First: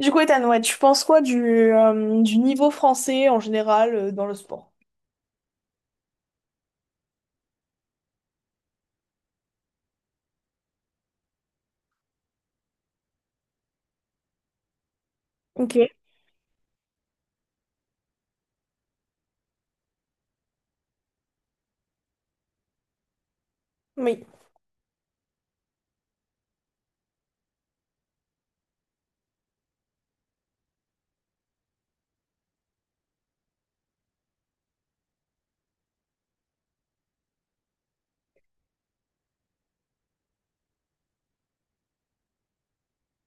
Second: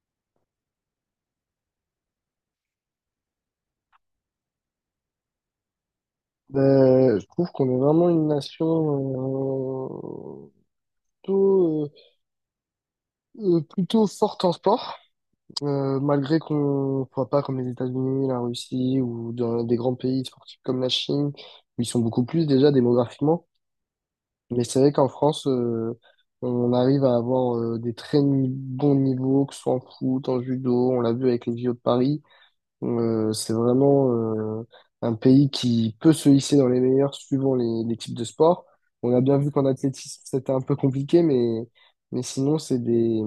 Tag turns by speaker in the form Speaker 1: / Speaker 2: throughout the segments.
Speaker 1: Du coup, Ethan, ouais, tu penses quoi du niveau français en général dans le sport?
Speaker 2: Ben, je trouve qu'on est vraiment une nation euh, plutôt, plutôt forte en sport,
Speaker 1: Ok.
Speaker 2: malgré qu'on ne soit pas comme les États-Unis, la Russie ou dans des grands pays sportifs comme la Chine, où ils sont beaucoup plus déjà démographiquement.
Speaker 1: Oui,
Speaker 2: Mais c'est vrai qu'en France, on arrive à avoir des très bons niveaux, que ce soit en foot, en judo, on l'a vu avec les JO de Paris. C'est vraiment euh, un pays qui peut se hisser dans les meilleurs suivant les types de sport. On a bien vu qu'en athlétisme, c'était un peu compliqué, mais sinon,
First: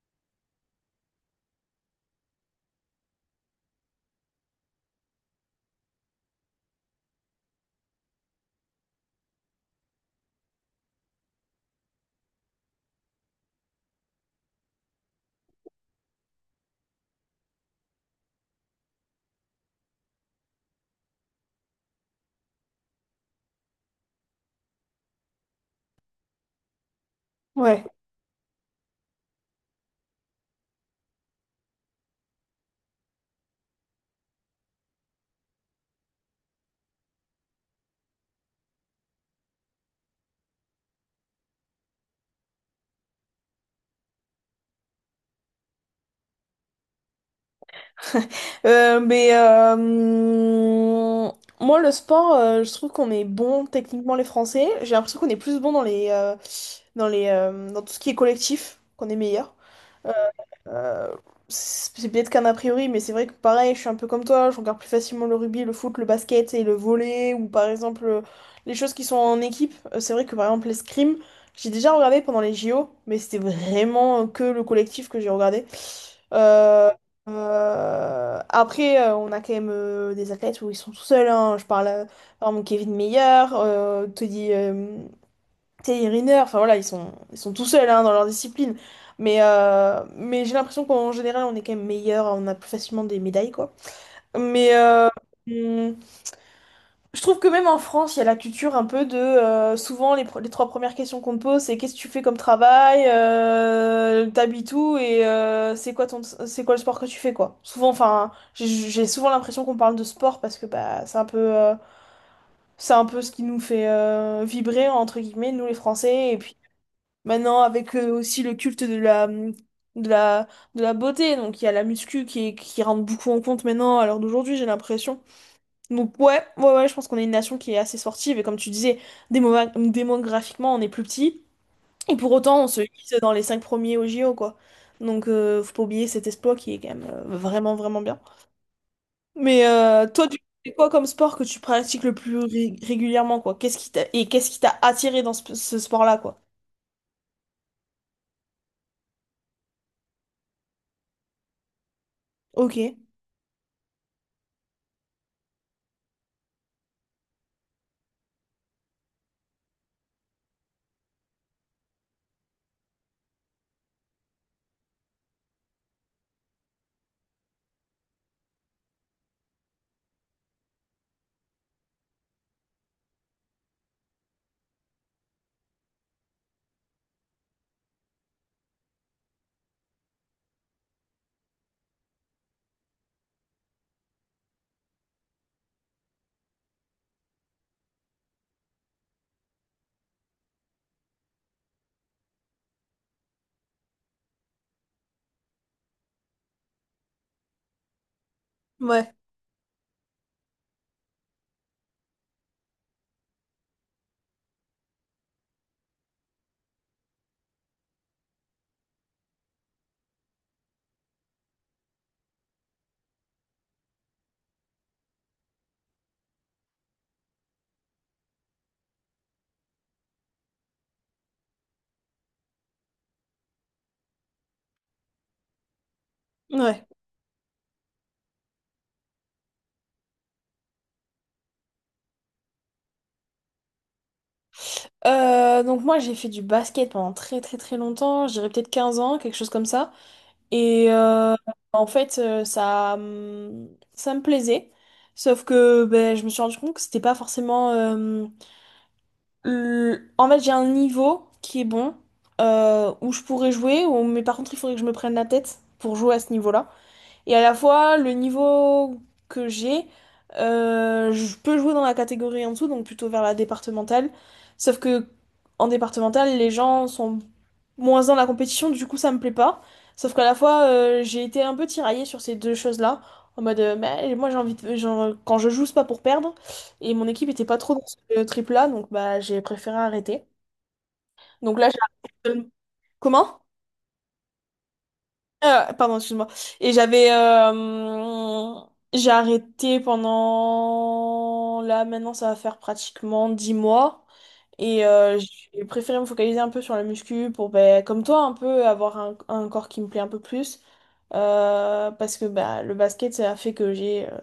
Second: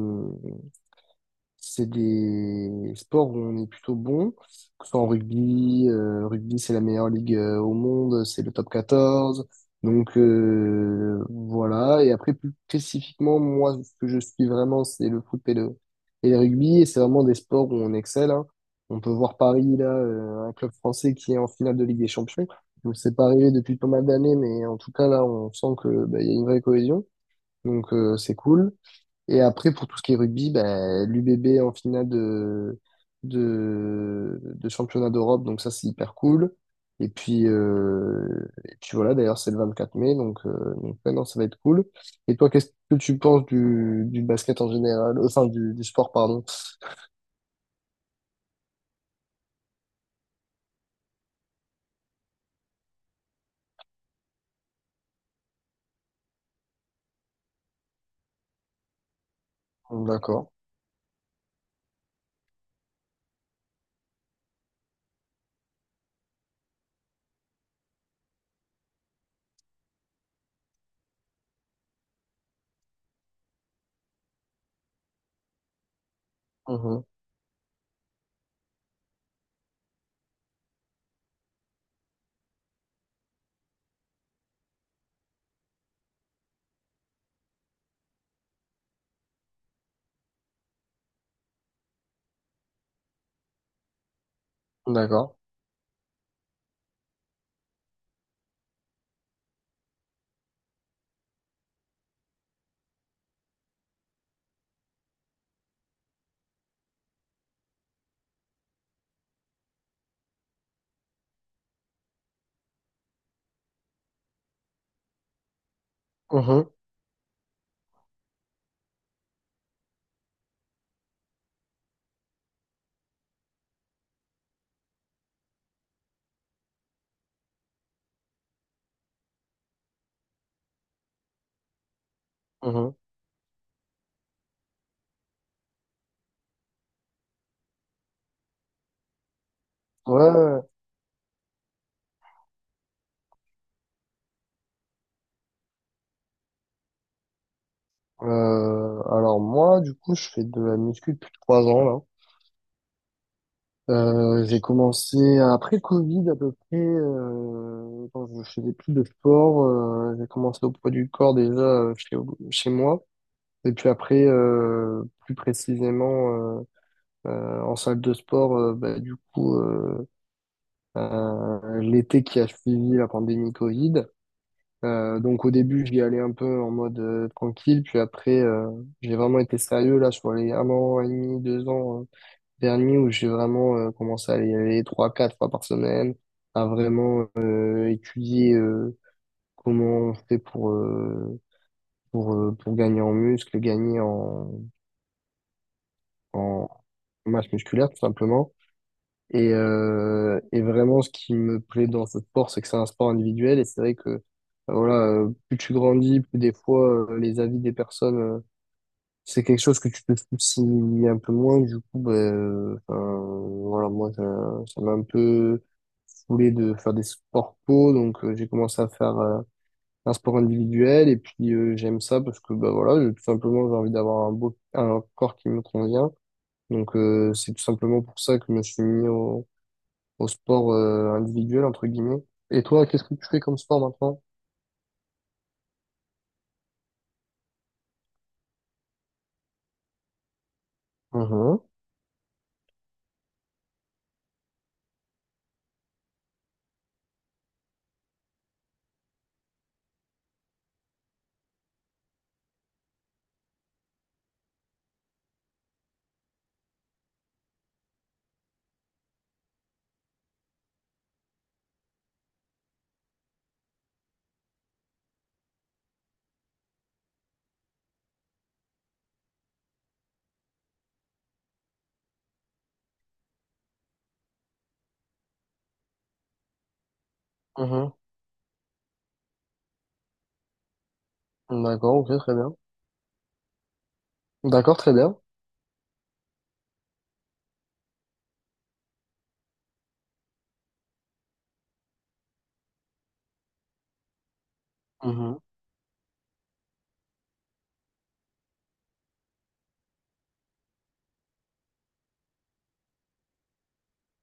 Speaker 2: c'est des sports où on est plutôt bon, que ce soit en rugby. Rugby, c'est la meilleure ligue au monde, c'est le Top 14. Donc voilà. Et après, plus spécifiquement, moi, ce que je suis vraiment, c'est le foot et le rugby. Et c'est vraiment des sports où on excelle, hein. On peut voir Paris, là, un club français qui est en finale de Ligue des Champions. Donc c'est pas arrivé depuis pas mal d'années, mais en tout cas, là, on sent que bah, il y a une vraie cohésion.
Speaker 1: ouais.
Speaker 2: Donc c'est cool. Et après, pour tout ce qui est rugby, ben, l'UBB en finale de championnat d'Europe, donc ça c'est hyper cool. Et puis voilà, d'ailleurs c'est le 24 mai, donc ouais, non, ça va être cool. Et toi, qu'est-ce que tu penses du basket en général, enfin du sport, pardon.
Speaker 1: Euh, mais euh, hum, Moi, le sport, je trouve qu'on est bon techniquement les Français. J'ai l'impression qu'on est plus bon dans dans tout ce qui est collectif, qu'on est meilleur. Euh,
Speaker 2: D'accord.
Speaker 1: Euh, c'est bête qu'un a priori, mais c'est vrai que pareil, je suis un peu comme toi, je regarde plus facilement le rugby, le foot, le basket et le volley, ou par exemple les choses qui sont en équipe. C'est vrai que par exemple l'escrime, j'ai déjà regardé pendant les JO, mais c'était vraiment que le collectif que j'ai regardé. Euh,
Speaker 2: Mhm.
Speaker 1: Après, on a quand même des athlètes où ils sont tout seuls, hein. Je parle par exemple Kevin Meyer, Teddy, Thierry Riner, enfin voilà, ils sont tout seuls hein, dans leur discipline. Mais j'ai l'impression qu'en général, on est quand même meilleur, on a plus facilement des médailles, quoi. Mais euh,
Speaker 2: D'accord.
Speaker 1: hum, je trouve que même en France, il y a la culture un peu de. Souvent, les trois premières questions qu'on te pose, c'est qu'est-ce que tu fais comme travail, t'habites où et c'est quoi c'est quoi le sport que tu fais, quoi. Souvent, enfin, j'ai souvent l'impression qu'on parle de sport parce que bah, c'est un peu, c'est un peu ce qui nous fait vibrer, entre guillemets, nous les Français. Et puis,
Speaker 2: Mhm.
Speaker 1: maintenant, avec aussi le culte de la, mmh, de la, de la beauté, donc il y a la muscu qui rentre beaucoup en compte maintenant à l'heure d'aujourd'hui, j'ai l'impression. Donc ouais, ouais, ouais, je pense qu'on est une nation qui est assez sportive, et comme tu disais, démographiquement, on est plus petit, et pour autant, on se
Speaker 2: Mhm.
Speaker 1: hisse dans les cinq premiers au JO, quoi. Donc faut pas oublier cet exploit qui est quand même vraiment, vraiment bien. Mais
Speaker 2: Ouais,
Speaker 1: toi, tu
Speaker 2: ouais.
Speaker 1: fais quoi comme sport que tu pratiques le plus régulièrement, quoi? Qu'est-ce qui t'a, et qu'est-ce qui t'a attiré dans ce sport-là, quoi?
Speaker 2: Alors moi, du coup, je fais de la muscu depuis 3 ans là.
Speaker 1: Ok,
Speaker 2: J'ai commencé après le Covid à peu près, quand je faisais plus de sport. J'ai commencé au poids du corps déjà chez moi. Et puis après, plus précisément en salle de sport, bah, du coup, l'été qui a suivi la pandémie Covid. Donc au début, j'y allais un peu en mode tranquille, puis après, j'ai vraiment été sérieux là sur les 1 an et demi, 2 ans dernier où j'ai vraiment commencé à y aller 3, 4 fois par semaine, à vraiment étudier comment on fait pour gagner en muscle, gagner en masse musculaire tout simplement.
Speaker 1: ouais,
Speaker 2: Et vraiment, ce qui me plaît dans ce sport, c'est que c'est un sport individuel. Et c'est vrai que voilà, plus tu grandis, plus des fois les avis des personnes c'est quelque chose que tu peux soucies un peu moins, du coup, ben, enfin, voilà, moi, ça m'a un peu saoulé de faire des sports co, donc j'ai commencé à faire un sport individuel, et puis j'aime ça parce que, bah voilà, tout simplement, j'ai envie d'avoir un corps qui me convient,
Speaker 1: ouais.
Speaker 2: donc c'est tout simplement pour ça que je me suis mis au sport individuel, entre guillemets. Et toi, qu'est-ce que tu fais comme sport maintenant?
Speaker 1: Donc moi j'ai fait du basket pendant très très très longtemps, je dirais peut-être 15 ans, quelque chose comme ça. Et euh,
Speaker 2: Mhm,
Speaker 1: en fait euh, ça, hum, Ça me plaisait. Sauf que ben, je me suis rendu compte que c'était pas forcément. En fait j'ai un niveau qui est bon, où je pourrais jouer, mais par contre il faudrait que je me prenne la tête pour jouer à ce niveau-là. Et à la fois, le niveau que j'ai, je peux jouer dans la catégorie en dessous, donc plutôt vers la départementale. Sauf que en départementale, les gens sont moins dans la compétition, du coup ça me plaît pas. Sauf qu'à la fois, j'ai été un peu tiraillée sur ces deux choses-là. En mode, mais moi j'ai envie de. Quand je joue, c'est pas pour perdre. Et mon équipe était pas trop dans
Speaker 2: mhm.
Speaker 1: ce trip-là, donc bah j'ai préféré arrêter. Donc là,
Speaker 2: D'accord, ok,
Speaker 1: j'ai.
Speaker 2: très bien.
Speaker 1: Comment?
Speaker 2: D'accord, très bien.
Speaker 1: Pardon, excuse-moi. Et j'avais. J'ai arrêté pendant... Là, maintenant, ça va faire pratiquement 10 mois. Et
Speaker 2: Mhm,
Speaker 1: j'ai préféré me focaliser un peu sur la muscu pour, ben, comme toi, un peu avoir un corps qui me plaît un peu plus. Parce que bah, le basket, ça a fait que j'ai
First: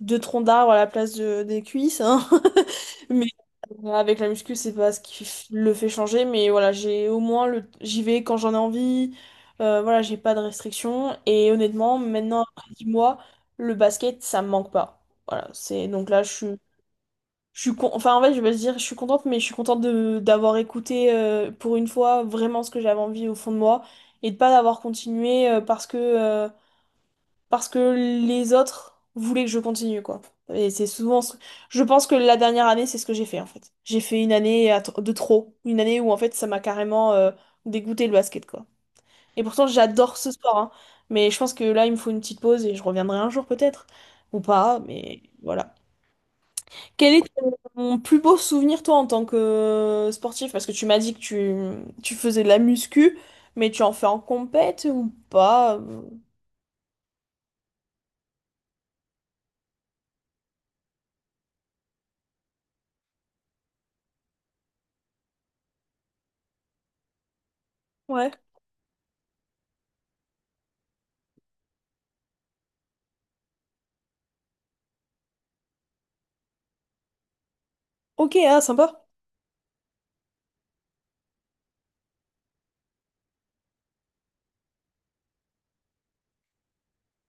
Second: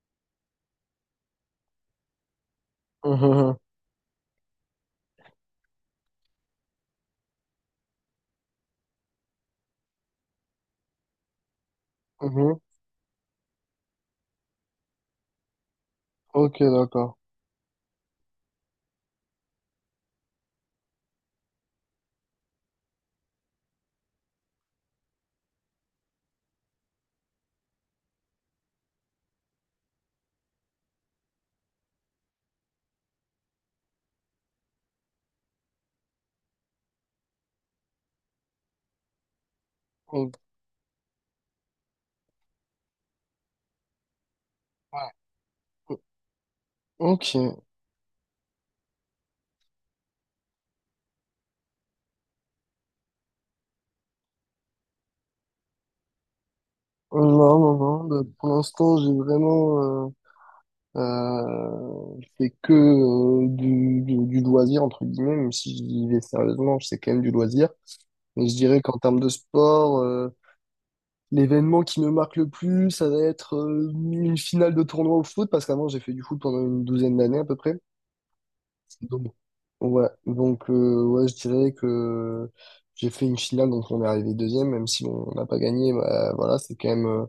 Speaker 1: deux troncs d'arbre à la place des cuisses, hein. Mais
Speaker 2: mhm,
Speaker 1: euh, avec la muscu, c'est pas ce qui le fait changer. Mais voilà, j'ai au moins j'y vais quand j'en ai envie. Voilà, j'ai pas de restrictions. Et honnêtement,
Speaker 2: mhm,
Speaker 1: maintenant,
Speaker 2: mhm.
Speaker 1: après 10 mois, le basket, ça me manque pas. Voilà, c'est donc là, je suis.
Speaker 2: Ok, d'accord.
Speaker 1: Enfin, en fait, je vais dire, je suis contente, mais je suis contente de d'avoir écouté pour une fois vraiment ce que j'avais envie au fond de moi et de pas d'avoir continué parce que les autres voulaient que je continue, quoi. Et c'est souvent. Je pense que la dernière année, c'est ce que j'ai fait, en fait. J'ai fait une année de trop. Une année où, en fait, ça m'a carrément dégoûté le basket, quoi. Et pourtant, j'adore ce
Speaker 2: O-
Speaker 1: sport, hein. Mais je pense que là, il me faut une petite pause et je reviendrai un jour, peut-être. Ou pas, mais voilà. Quel est
Speaker 2: Ok. Non,
Speaker 1: ton plus beau souvenir, toi, en tant que sportif? Parce que tu m'as dit que tu faisais de la muscu, mais tu en fais en compète ou pas?
Speaker 2: non, non. Bah, pour l'instant, j'ai vraiment fait que du loisir, entre guillemets, même si je vivais sérieusement, c'est quand même du loisir.
Speaker 1: Ouais.
Speaker 2: Mais je dirais qu'en termes de sport, l'événement qui me marque le plus, ça va être une finale de tournoi au foot, parce qu'avant, j'ai fait du foot pendant une douzaine d'années à peu près.
Speaker 1: Ok, ah, sympa.
Speaker 2: Donc, ouais, je dirais que j'ai fait une finale, donc on est arrivé deuxième, même si on n'a pas gagné, bah, voilà, c'est quand même euh,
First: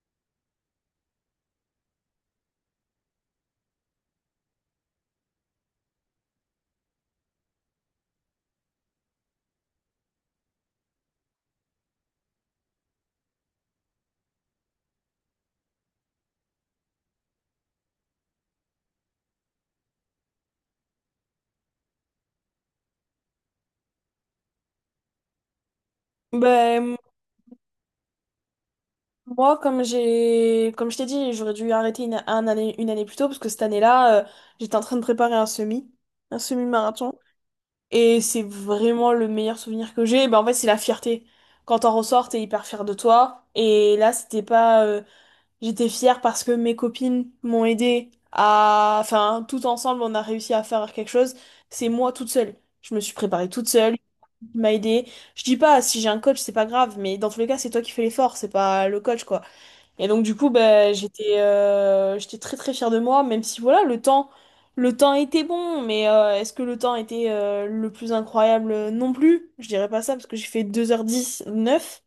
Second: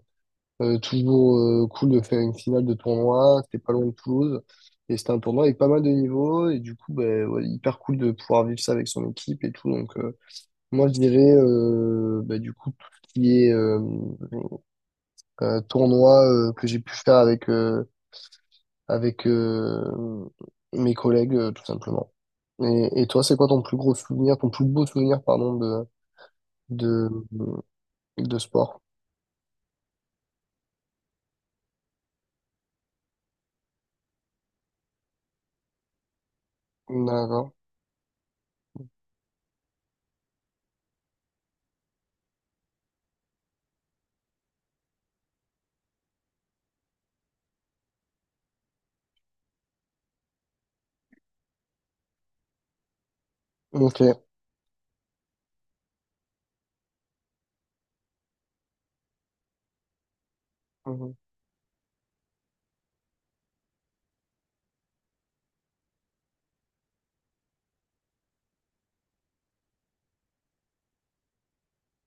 Speaker 2: euh, toujours cool de faire une finale de tournoi, c'était pas loin de Toulouse, et c'était un tournoi avec pas mal de niveaux, et du coup, bah, ouais, hyper cool de pouvoir vivre ça avec son équipe et tout, donc moi je dirais, bah, du coup, tout ce qui est tournoi que j'ai pu faire avec avec mes collègues, tout simplement. Et toi, c'est quoi ton plus gros souvenir, ton plus beau souvenir, pardon,
Speaker 1: Ben,
Speaker 2: de, de sport?
Speaker 1: moi, comme je t'ai dit, j'aurais dû arrêter un année, une année plus tôt parce que cette année-là, j'étais en train de préparer un semi, un semi-marathon.
Speaker 2: D'accord.
Speaker 1: Et c'est vraiment le meilleur souvenir que j'ai. Ben, en fait, c'est la fierté. Quand t'en ressors, t'es hyper fier de toi. Et là, c'était pas, j'étais fière parce que mes copines m'ont aidé à, enfin, tout ensemble, on a réussi à faire quelque chose. C'est moi toute seule. Je me suis préparée toute seule,
Speaker 2: Ok.
Speaker 1: il m'a aidée. Je dis pas, si j'ai un coach, c'est pas grave, mais dans tous les cas, c'est toi qui fais l'effort, c'est pas le coach, quoi. Et donc du coup, bah,
Speaker 2: Mhm.
Speaker 1: j'étais très très fière de moi, même si voilà, le temps était bon, mais est-ce que le temps était le plus incroyable? Non plus. Je dirais pas ça parce que j'ai fait deux heures dix neuf.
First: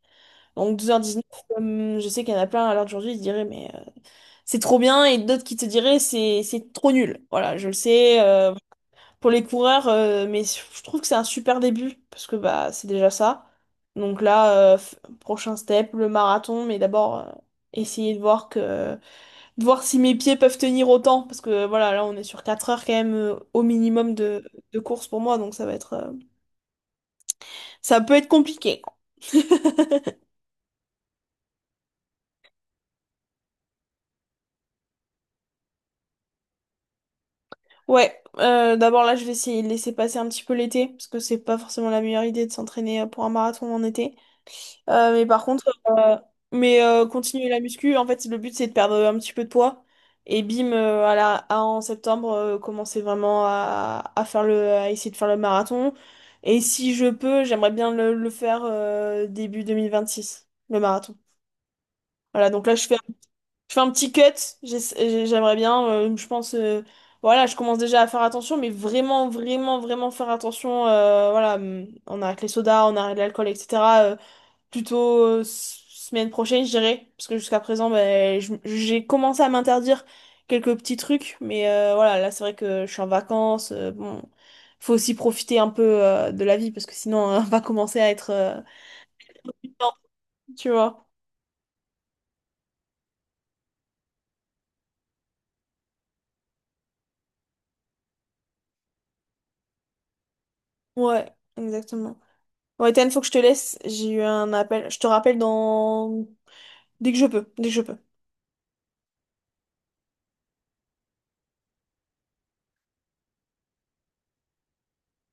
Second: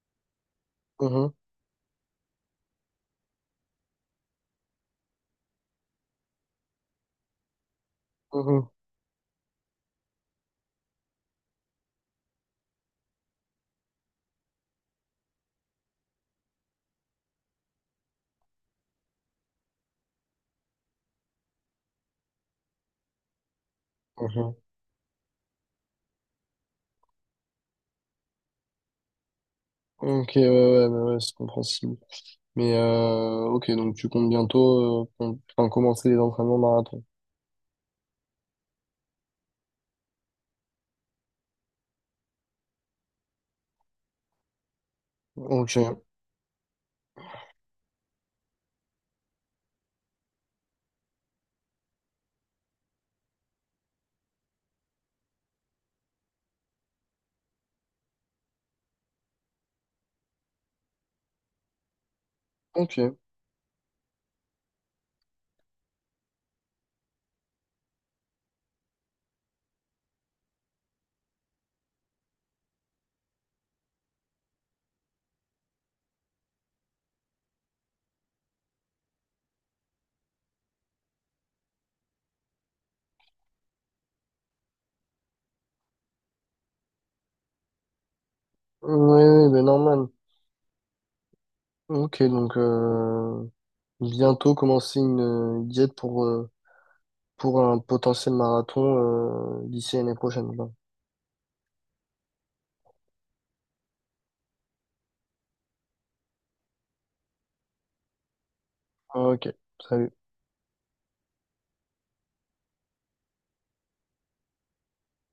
Speaker 1: Donc 2h19,
Speaker 2: Mhm.
Speaker 1: comme je sais qu'il y en a plein à l'heure d'aujourd'hui, ils se diraient mais c'est trop bien et d'autres qui te diraient c'est trop nul. Voilà, je le sais
Speaker 2: Mhm.
Speaker 1: pour les coureurs, mais je trouve que c'est un super début parce que bah c'est déjà ça. Donc là, prochain step, le marathon, mais d'abord essayer de voir que de voir si mes pieds peuvent tenir autant, parce que voilà, là on est sur 4 heures quand même au minimum
Speaker 2: Mhm.
Speaker 1: de course pour moi, donc ça va être, ça peut être compliqué.
Speaker 2: Ok, ouais, ouais, ouais, ouais, c'est compréhensible. Mais ok, donc tu comptes bientôt enfin, commencer les entraînements marathon.
Speaker 1: Ouais, d'abord là je vais essayer de laisser passer un petit peu l'été, parce que c'est pas forcément la meilleure idée de s'entraîner pour un marathon en été. Mais par contre,
Speaker 2: Ok,
Speaker 1: euh, continuer la muscu, en fait, le but c'est de perdre un petit peu de poids. Et bim, en septembre, commencer vraiment à faire à essayer de faire le marathon. Et si je peux, j'aimerais bien le faire début 2026, le marathon. Voilà, donc là,
Speaker 2: ok. Ouais,
Speaker 1: je fais un petit cut. J'aimerais bien, voilà, je commence déjà à faire attention, mais vraiment, vraiment, vraiment faire attention. Voilà, on arrête les sodas, on arrête l'alcool, etc, plutôt semaine prochaine, je dirais. Parce que jusqu'à présent, ben, j'ai commencé à m'interdire quelques petits trucs. Mais voilà, là, c'est vrai que je suis en vacances. Bon, faut aussi profiter un peu de la vie parce que sinon, on va commencer à être
Speaker 2: ouais, ben normal.
Speaker 1: tu vois.
Speaker 2: Ok, donc bientôt commencer une diète pour un potentiel marathon d'ici l'année prochaine, quoi.
Speaker 1: Ouais, exactement. Ouais, Ethan, faut que je te laisse. J'ai eu un appel. Je te rappelle dans... dès que je peux. Dès que je peux.
Speaker 2: Ok, salut.